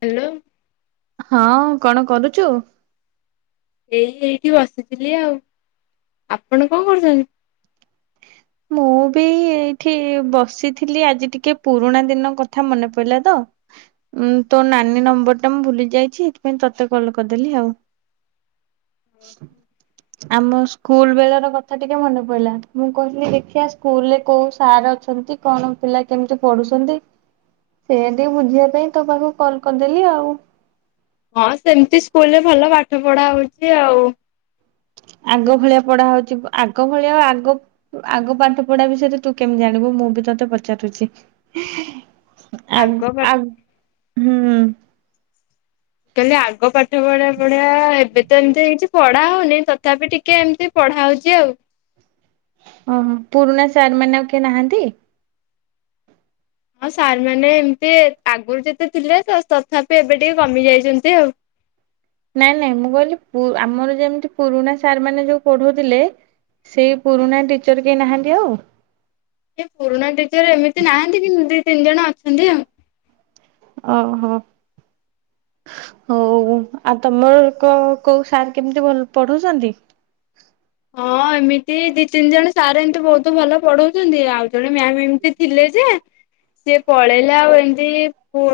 Hello ହଁ କଣ କରୁଛୁ ଏଇ ଏଇଠି ବସିଥିଲି ଆଉ ଆପଣ କଣ କରୁଛନ୍ତି ମୁଁ ବି ଏଇଠି ବସିଥିଲି ଆଜି ଟିକେ ପୁରୁଣା ଦିନ କଥା ମନେ ପଡିଲା ତ ଉ ତୋ ନାନୀ ନମ୍ବର ଟା ମୁଁ ଭୁଲି ଯାଇଛି ଏଥିପାଇଁ ତତେ କଲ କରିଦେଲି ଆଉ ଆମ ସ୍କୁଲ ବେଳ ର କଥା ଟିକେ ମନେ ପଡିଲା ମୁଁ କ ଦେଖିବା ସ୍କୁଲରେ କୋଉ ସାର୍ ଅଛନ୍ତି କଣ ପିଲା କେମିତି ପଢୁଛନ୍ତି ସେୟାଟିକେ ବୁଝିବା ପାଇଁ ତୋ ପାଖକୁ କଲ କରିଦେଲି ଆଉ ହଁ ସେମିତି ସ୍କୁଲରେ ଭଲ ପାଠ ପଢା ହଉଛି ଆଉ ଆଗ ଭଳିଆ ପଢା ହଉଛି ଆଗ ଭଳିଆ ଆଉ ଆଗ ଆଗ ପାଠ ପଢା ବିଷୟରେ ତୁ କେମିତି ଜାଣିବୁ ମୁଁ ବି ତତେ ପଚାରୁଛି ଆ ଆଗ ପା ଆ ହୁଁ। କହିଲି ଆଗ ପାଠ ପଢଆ ପଢିଆ ଏବେ ତ ଏମିତି ହେଇଛି ପଢା ହଉନି ତଥାପି ଟିକେ ଏମିତି ପଢା ହଉଛି ଆଉ। ଓ ହୋ ପୁରୁଣା ସାର୍ ମାନେ ଆଉ କିଏ ନାହାନ୍ତି? ହଁ ସାର୍ ମାନେ ଏମିତି ଆଗରୁ ଯେତେ ଥିଲେ ତଥାପି ଏବେ ଟିକେ କମି ଯାଇଛନ୍ତି ଆଉ। ନାଇଁ ନାଇଁ ମୁଁ କହିଲି ଆମର ଯେମିତି ପୁରୁଣା ସାର୍ ମାନେ ଯୋଉ ପଢୁଥିଲେ ସେଇ ପୁରୁଣା ଟିଚର କେହି ନାହାନ୍ତି ଆଉ? ଏ ପୁରୁଣା ଟିଚର ଏମିତି ନାହାନ୍ତି। କିମତି ତିନି ଜଣ ଅଛନ୍ତି ଆଉ। ଓହୋ ହଉ ଆଉ ତମର କୋଉ ସାର୍ କେମିତି ଭଲ ପଢଉଛନ୍ତି। ହଁ ଏମିତି ଦି ତିନି ଜଣ ସାର୍ ଏମିତି ବହୁତ ଭଲ ପଢଉଛନ୍ତି ଆଉ। ଜଣେ ମ୍ୟାମ ଏମିତି ଥିଲେ ଯେ ସେ ପଳେଇଲେ ଆଉ ଏମିତି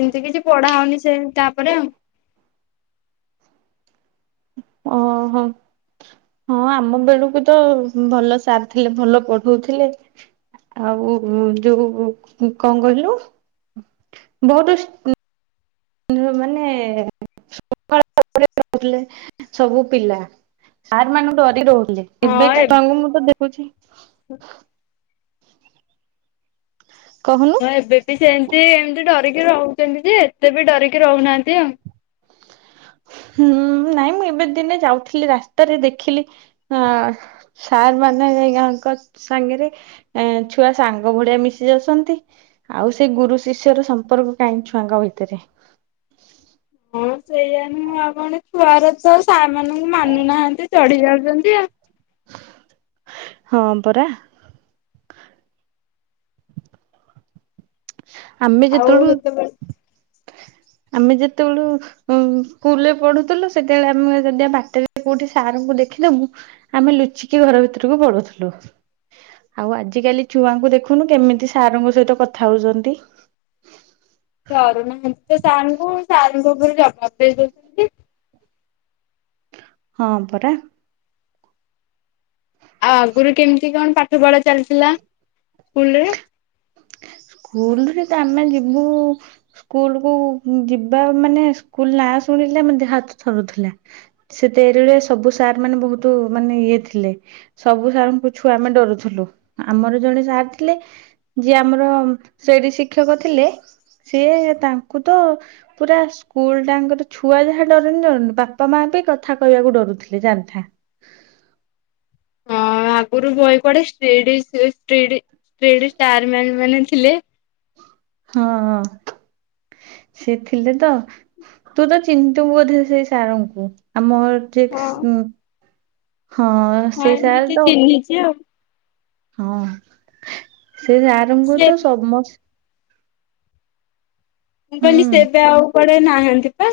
ଏମତି କିଛି ପଢା ହଉନି ସେ ତାପରେ ଆଉ। ଓହୋ ହଁ ଆମ ବେଳୁକୁ ତ ଭଲ ସାର ଥିଲେ ଭଲ ପଢଉଥିଲେ ଆଉ ଯୋଉ କଣ କହିଲୁ ବହୁତ ମାନେ [inaudible] ହୁଥିଲେ ସବୁ ପିଲା ସାର୍ ମାନଙ୍କୁ ଡରି ରହୁଥିଲେ। ଏବେ ଟା ତାଙ୍କୁ ମୁଁ ତ ଦେ ହୋଉଛି। ହଁ କହୁନୁ। ମୁଁ ଏବେ ବି ସେମିତି ଏମିତି ଡରିକି ରହୁଛନ୍ତି ଯେ ଏତେ ବି ଡରିକି ରହୁନାହାନ୍ତି ଆଉ। ହୁଁ ନାଇଁ ମୁଁ ଏବେ ଦିନେ ଯାଉଥିଲି ରାସ୍ତାରେ ଦେଖିଲି ସାର୍ ମାନେଙ୍କ ସାଙ୍ଗରେ ଛୁଆ ସାଙ୍ଗ ଭଳିଆ ମିଶି ଯାଉଛନ୍ତି ଆଉ ସେ ଗୁରୁ ଶିଷ୍ୟର ସମ୍ପର୍କ କାହିଁକି ଛୁଆଙ୍କ ଭିତରେ ହଁ ସେଇଆ ନୁହଁ ଆ କଣ ଛୁଆର ତ ସାର୍ ମାନଙ୍କୁ ମାନୁନାହାନ୍ତି ଚଢିଯାଉ ରନ୍ତି ଆ ହଁ ପରା। ଆମେ ଆଉ ଯେତେବେଳୁ ସେତବେ ଆମେ ଯେତେବେଳୁ ସ୍କୁଲରେ ପଢୁଥିଲୁ ସେତେବେଳେ ଆମେ ଯଦି ବାଟରେ କୋଉଠି ସାରଙ୍କୁ ଦେଖିଦବୁ ଆମେ ଲୁଚିକି ଘର ଭିତରକୁ ପଳଉଥିଲୁ ଆଉ ଆଜି କାଲି ଛୁଆଙ୍କୁ ଦେଖୁନୁ କେମିତି ସାରଙ୍କ ସହିତ କଥା ହଉଛନ୍ତି। ଡରୁନାହାନ୍ତି ତ ସାର୍ ଙ୍କୁ ସାର୍ ଙ୍କୁ ଉପରେ ଜବାବ ଦେଇ ଦଉଛନ୍ତି। ହଁ ପରା। ଆଉ ଆଗରୁ କେମିତି କଣ ପାଠ ପଢା ଚାଲିଥିଲା ସ୍କୁଲରେ? ସ୍କୁଲ ସେ ତ ଆମେ ଯିବୁ ସ୍କୁଲ କୁ ଯିବା ମାନେ ସ୍କୁଲ ନା ଶୁଣିଲେ ଆମ ଦେହ ହାତ ଥରୁଥିଲା। ସେତେରିଳେ ସବୁ ସାର୍ ମାନେ ବହୁତ ମାନେ ଇଏ ଥିଲେ ସବୁ ସାର୍ ଙ୍କୁ ଛୁଆ ଆମେ ଡରୁଥିଲୁ ଆମର ଜଣେ ସାର୍ ଥିଲେ ଯିଏ ଆମର ସେଇଠି ଶିକ୍ଷକ ଥିଲେ ସିଏ ତାଙ୍କୁ ତ ପୁରା ସ୍କୁଲ ଟାଙ୍କର ଛୁଆ ଯାହା ଡରନି ଡରନି ବାପା ମା ବି କଥା କହିବାକୁ ଡରୁଥିଲେ ଜାଣିଥା। ହଁ ଆଗରୁ ବହି କଡେ ସ୍ତ୍ରିଡ ଷ୍ଟ୍ରିଡ ସ୍ତ୍ରୀଡ ସାରେ ମାନେ ଥିଲେ। ହଁ ହ ସେ ଥିଲେ ତ ତୁ ତ ଚିନ୍ତିବୁ ବୋଧେ ସେ ସାରଙ୍କୁ ଆମ ଯେ ହଁ ହମ୍ ହଁ ହଁ ସେଇ ସାର୍ ଏମିତି ତ ଚିହ୍ନିଛି ଆଉ। ହଁ ସେ ଆରମ୍କୁ ସେ ତ ସମସ୍ତେ ମୁଁ କହିଲି ହୁଁ ସେ ଏବେ ଆଉ ପଳେଇ ନାହାନ୍ତି ପା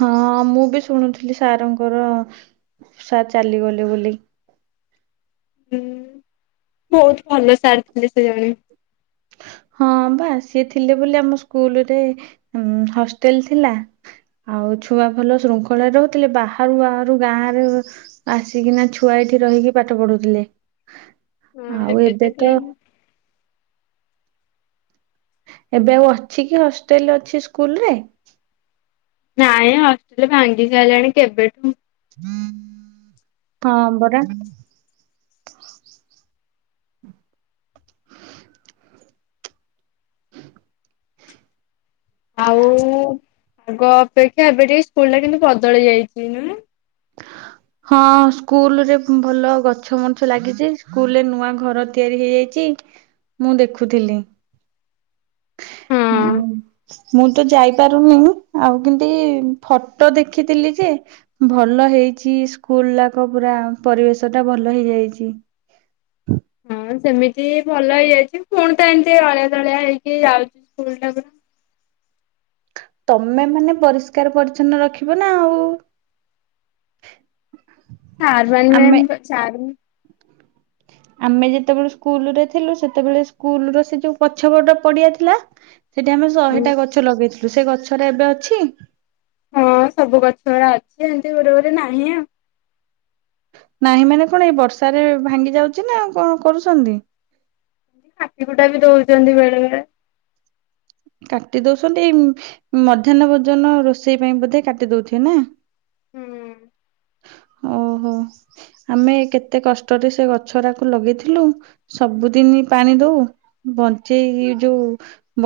ହଁ ମୁଁ ବି ଶୁଣୁଥିଲି ସାର ଙ୍କର ସାର୍ ଚାଲିଗଲେ ବୋଲି। ହୁଁ ବହୁତ ଭଲ ସାର ଥିଲେ ସେ ଜଣେ। ହଁ ବା ସିଏ ଥିଲେ ବୋଲି ଆମ ସ୍କୁଲ ରେ ହଷ୍ଟେଲ ଥିଲା ଆଉ ଛୁଆ ଭଲ ଶୃଙ୍ଖଳାରେ ରହୁଥିଲେ ବାହାରୁ ବାହାରୁ ଗାଁ ରେ ଆସିକିନା ଛୁଆ ଏଇଠି ରହିକି ପାଠ ପଢୁଥିଲେ ଆଉ ଏବେ ତ ଏବେ ଆଉ ଅଛି କି ହଷ୍ଟେଲ ଅଛି ସ୍କୁଲ ରେ ନାଇଁ ହଷ୍ଟେଲ ଭାଙ୍ଗି ସାରିଲାଣି କେବେଠୁ ହଁ ବରା ଆଉ ଆଗ ଅପେକ୍ଷା ଏବେ ଟିକେ ସ୍କୁଲ ଟା କିୁ ବଦଳି ଯାଇଛି ନା ହଁ ସ୍କୁଲରେ ଭଲ ଗଛ ମଣିଛ ଲାଗିଛି ସ୍କୁଲରେ ନୂଆ ଘର ତିଆରି ହେଇଯାଇଛି ମୁଁ ଦେଖୁଥିଲି ହୁଁ ହଁ ମୁଁ ତ ଯାଇପାରୁନି ଆଉ କେମତି ଫଟୋ ଦେଖିଥିଲି ଯେ ଭଲ ହେଇଛି ସ୍କୁଲ ଯାକ ପୁରା ପରିବେଶ ଟା ଭଲ ହେଇ ଯାଇଛି ହଁ ସେମିତି ଭଲ ହେଇଯାଇଛି ପୁଣି ତ ଏମିତି ଅଳିଆ ତଳିଆ ହେଇକି ଯାଉଛି ସ୍କୁଲ ଟାକୁ ତମେ ମାନେ ପରିଷ୍କାର ପରିଚ୍ଛନ୍ନ ରଖିବ ନା ଆଉ ଚାର ମ ଆମେ ମ ଚାର ଆମେ ଯେତେବେଳେ ସ୍କୁଲ ରେ ଥିଲୁ ସେତେବେଳେ ସ୍କୁଲ ର ସେ ଯୋଉ ପଛ ଗଟା ପଡିଆ ଥିଲା ସେଠି ଆମେ ଶହେଟା ଗଛ ଲଗେଇଥିଲୁ ୁ ସେ ଗଛରେ ଏବେ ଅଛି ହଁ ସବୁ ଗଛ ଗଡା ଅଛି ଏମିତି ଗୋଟେ ଗୋଟେ ନାହିଁ ଆଉ ନାହିଁ ମାନେ କଣ ଏଇ ବର୍ଷାରେ ଭାଙ୍ଗି ଯାଉଛି ନା କଣ କରୁଛନ୍ତି ହାଟି କୁଟା ବି ଦଉଛନ୍ତି ବେଳେ ବେଳେ କାଟି ଦଉଛନ୍ତି ଏଇ ମଧ୍ୟାହ୍ନ ଭୋଜନ ରୋଷେଇ ପାଇଁ ବୋଧେ କାଟି ଦଉଥିବେ ନା ହୁଁ ଓହୋ ଆମେ କେତେ କଷ୍ଟରେ ସେ ଗଛ ଟାକୁ ଲଗେଇଥିଲୁ ସବୁଦିନ ପାଣି ଦଉ ବଞ୍ଚେଇ ଯୋଉ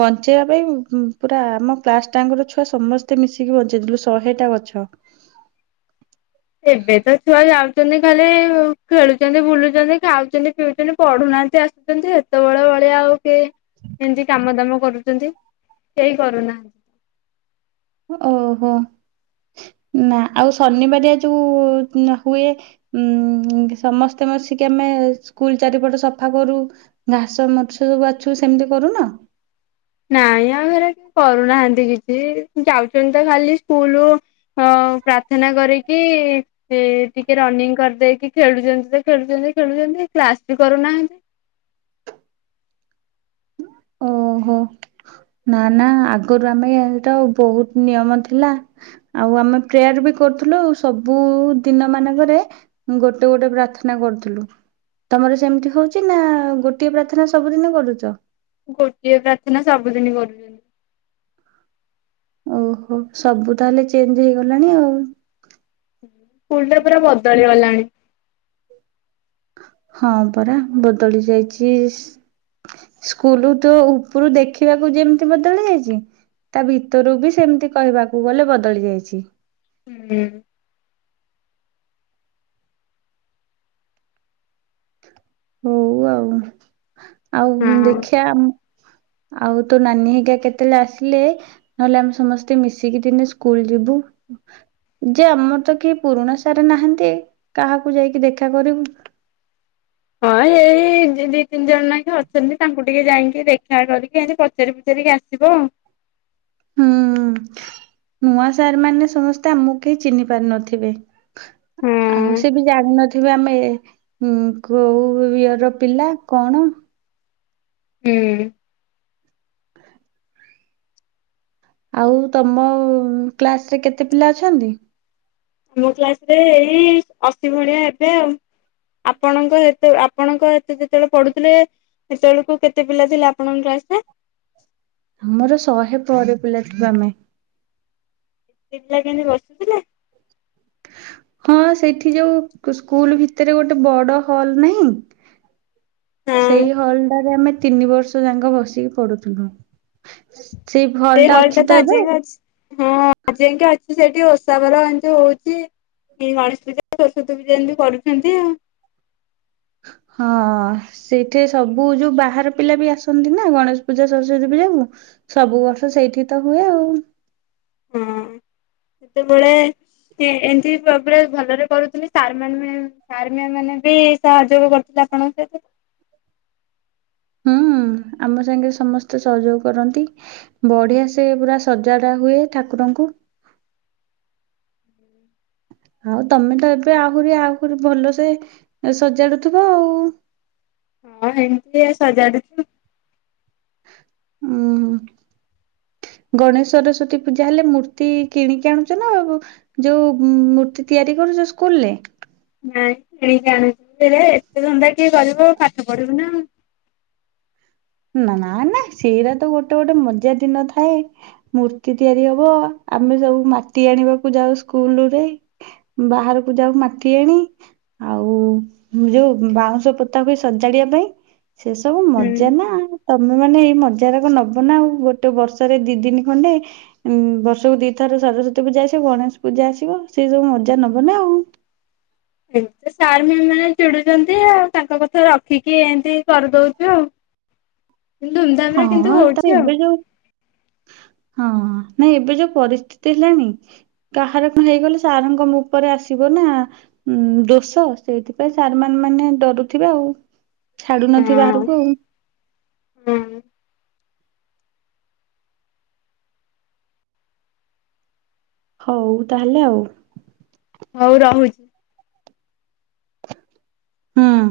ବଞ୍ଚେଇବା ପାଇଁ ପୁରା ଆମ କ୍ଲାସ ଟାଙ୍କର ଛୁଆ ସମସ୍ତେ ମିଶିକି ବଞ୍ଚେଇଥିଲୁ ଶହେ ଟା ଗଛ ଏବେ ତ ଛୁଆ ଯାଉଛନ୍ତି ଖାଲି ଖେଳୁଛନ୍ତି ବୁଲୁଛନ୍ତି ଖାଉଛନ୍ତି ପିଉଛନ୍ତି ପଢୁନାହାନ୍ତି ଆସୁଛନ୍ତି ସେତେବେଳେ ଭଳିଆ ଆଉ ଟେ ଏମତି କାମ ଦାମ କରୁ ସେଇ କରୁନାହାନ୍ତି ଓହୋ ନା ଆଉ ଶନିବାରଆ ଯୋଉ ହୁଏ ଉ ସମସ୍ତେ ବସିକି ଆମେ ସ୍କୁଲ ଚାରିପଟ ସଫା କରୁ ଘାସ ମଛ ସବୁ ଆଛୁ ସେମିତି କରୁନ ନାଇଁ ଆମ ଘରେ କରୁନାହାନ୍ତି କିଛି ଯାଉଛନ୍ତି ତ ଖାଲି ସ୍କୁଲୁ ପ୍ରାର୍ଥନା କରିକି ଟିକେ ରନିଂ କରିଦେଇକି ଖେଳୁଛନ୍ତି ତ ଖେଳୁଛନ୍ତି ଖେଳୁଛନ୍ତି କ୍ଲାସ ବି କରୁନାହାନ୍ତି ଓହୋ ନା ନା ଆଗରୁ ଆମେଟା ବହୁତ ନିୟମ ଥିଲା ଆଉ ଆମେ ପ୍ରେୟାର ବି କରୁଥିଲୁ ସବୁ ଦିନ ମାନଙ୍କରେ ଗୋଟେ ଗୋଟେ ପ୍ରାର୍ଥନା କରୁଥିଲୁ ତମର ସେମିତି ହଉଛି ନା ଗୋଟିଏ ପ୍ରାର୍ଥନା ସବୁଦିନ କରୁଛ ଗୋଟିଏ ପ୍ରାର୍ଥନା ସବୁଦିନ କରୁଛନ୍ତି ଓହୋ ସବୁ ତାହେଲେ ଚେଞ୍ଜ ହେଇଗଲାଣି ଆଉ ସ୍କୁଲ ଟା ପୁରା ବଦଳି ଗଲାଣି ହଁ ପରା ବଦଳି ଯାଇଛି ସ୍କୁଲ ତ ଉପରୁ ଦେଖିବାକୁ ଯେମିତି ବଦଳି ଯାଇଛି ତା ଭିତରୁ ବି ସେମତି କହିବାକୁ ଗଲେ ବଦଳି ଯାଇଛି ହୁଁ ହଉ ଆଉ ଆଉ ହଁ। ଦେଖିବା ଆଉ ତୋ ନାନୀ ହେଇକା କେତେବେଳେ ଆସିଲେ ନହେଲେ ଆମେ ସମସ୍ତେ ମିଶିକି ଦିନେ ସ୍କୁଲ ଯିବୁ ଯେ ଆମର ତ କି ପୁରୁଣା ସାର ନାହାନ୍ତି କାହାକୁ ଯାଇକି ଦେଖା କରିବୁ ହଁ ଏଇ ଦି ତିନି ଜଣାଗ ଅଛନ୍ତି ତାଙ୍କୁ ଟିକେ ଯାଇକି ଦେଖା କରିକି ପଚାରି ପଚାରିକି ଆସିବ ହୁଁ ନୂଆ ସାର୍ ମାନେ ସମସ୍ତେ ଆମକୁ କେହି ଚିହ୍ନି ପାରୁ ନଥିବେ। ହଁ। ଆଉ ସେ ବି ଜାଣିନଥିବେ ଆମେ ହଁ କୋଉ ଇଅର ପିଲା କଣ ହୁଁ। ଆଉ ତମ କ୍ଲାସ ରେ କେତେ ପିଲା ଅଛନ୍ତି। ଆମ କ୍ଲାସ ରେ ଏଇ ଅଶୀ ଭଳିଆ ହେବେ ଆଉ। ଆପଣଙ୍କ ହେତ ଆପଣଙ୍କ ଏତ ଯେତେବେଳେ ପଢୁଥିଲେ ସେତେବେଳକୁ କେତେ ପିଲା ଥିଲେ ଆପଣଙ୍କ କ୍ଲାସ୍ ରେ। ଆମର ଶହେ ପରେ ପିଲା ଥିବା ଆମେ। ଏ ପିଲା କେମିତି ବସୁଥିଲେ। ହଁ ସେଠି ଯୋଉ ସ୍କୁଲ ଭିତରେ ଗୋଟେ ବଡ ହଲ ନାହିଁ। ହଁ। ସେଇ ହଲଡାରେ ଆମେ ତିନି ବର୍ଷ ଯାକ ବସିକି ପଡୁଥିଲୁ। ସେ ହଲଟା ତ ଆଜିଯାଏ ଅଛି। ହଁ ଯାଇକି ଅଛି ସେଇଠି ଓଷାବାର ଏମିତି ହଉଛି ଗଣେଶ ପୂଜା ସରସ୍ଵତୀ ପୂଜା ଏମତି କରୁଛନ୍ତି ଆଉ। ହଁ ସେଇଠି ସବୁ ଯୋଉ ବାହାର ପିଲା ବି ଆସନ୍ତି ନା ଗଣେଶ ପୂଜା ସରସ୍ଵତୀ ପୂଜା କୁ ସବୁ ବର୍ଷ ସେଇଠି ତ ହୁଏ ଆଉ। ହଁ ସେତେବେଳେ ଏମିତି ସ ଭଲରେ କରୁଥିଲି ସାର୍ ସାନେ ମ୍ୟାମ୍ ମାନେ ବି ସହଯୋଗ କରୁଥିଲେ ଆପଣଙ୍କ ସହିତ। ହୁଁ ଆମ ସାଙ୍ଗେ ସମସ୍ତେ ସହଯୋଗ କରନ୍ତି ବଢିଆ ସେ ପୁରା ସଜାଡା ହୁଏ ଠାକୁରଙ୍କୁ। ଆଉ ତମେ ତ ଏବେ ଆହୁରି ଆହୁରି ଭଲସେ ସଜାଡୁଥିବ ଆଉ। ହଁ ଏମିତି ସଜାଡୁଚୁ। ହଁ ଗଣେଶ ସରସ୍ଵତୀ ପୂଜା ହେଲେ ମୂର୍ତ୍ତି କିଣିକି ଆଣୁଛ ନା ଯୋଉ ମୂର୍ତ୍ତି ତିଆରି କରୁଛ ସ୍କୁଲ୍ ରେ। ନାଇଁ କିଣିକି ଆଣିଛ ଏତେ ଧନ୍ନ୍ଦା କିଏ କରିବ ପାଠ ପଢିବୁ ନା। ନା ନା ସେଇଟା ତ ଗୋଟେ ଗୋଟେ ମଜା ଦିନ ଥାଏ ମୂର୍ତ୍ତି ତିଆରି ହବ ଆମେ ସବୁ ମାଟି ଆଣିବାକୁ ଯାଉ ସ୍କୁଲରେ ବାହାରକୁ ଯାଉ ମାଟି ଆଣି ଆଉ ଯୋଉ ବାଉଁଶ ପୋତାକୁ ସଜାଡିବା ପାଇଁ। ସେ ସବୁ ହୁଁ। ମଜା ନା ତମେ ମାନେ ଏଇ ମଜା ଯାକ ନବ ନା ଆଉ ଗୋଟେ ବର୍ଷରେ ଦି ଦିନ ଖଣ୍ଡେ ଉଁ ବର୍ଷକୁ ଦିଥର ସରସ୍ଵତୀ ପୂଜା ଆସିବ ଗଣେଶ ପୂଜା ଆସିବ ସେଇ ସବୁ ମଜା ନବ ନା ଆଉ। ଏମ ସାର ମ୍ୟମ୍ ମନେ ଚିଡୁଛନ୍ତି ଆଉ ତାଙ୍କ କଥା ରଖିକି ଏମତି କରିଦଉଚୁ ଆଉ। ଧୁମ୍ ଧାମରେ ହଁ କିନ୍ତୁ ତ ହଉଛି ଏବେ ଆଉ। ଯୋଉ ହଁ ନାଇଁ ଏବେ ଯୋଉ ପରିସ୍ଥିତି ହେଲାଣି କାହାର କଣ ହେଇଗଲେ ସାରଙ୍କ ଉପରେ ଆସିବ ନା ଦୋଷ ସେଇଥିପାଇଁ ସାର୍ ମାନ ମାନେ ଡରୁଥିବେ ଆଉ। ଛାଡୁନଥିବେ ହଁ ବାହାରକୁ ଆଉ। ହଁ। ହଉ ତାହେଲେ ଆଉ। ହଉ ରହୁଚି। ହଁ।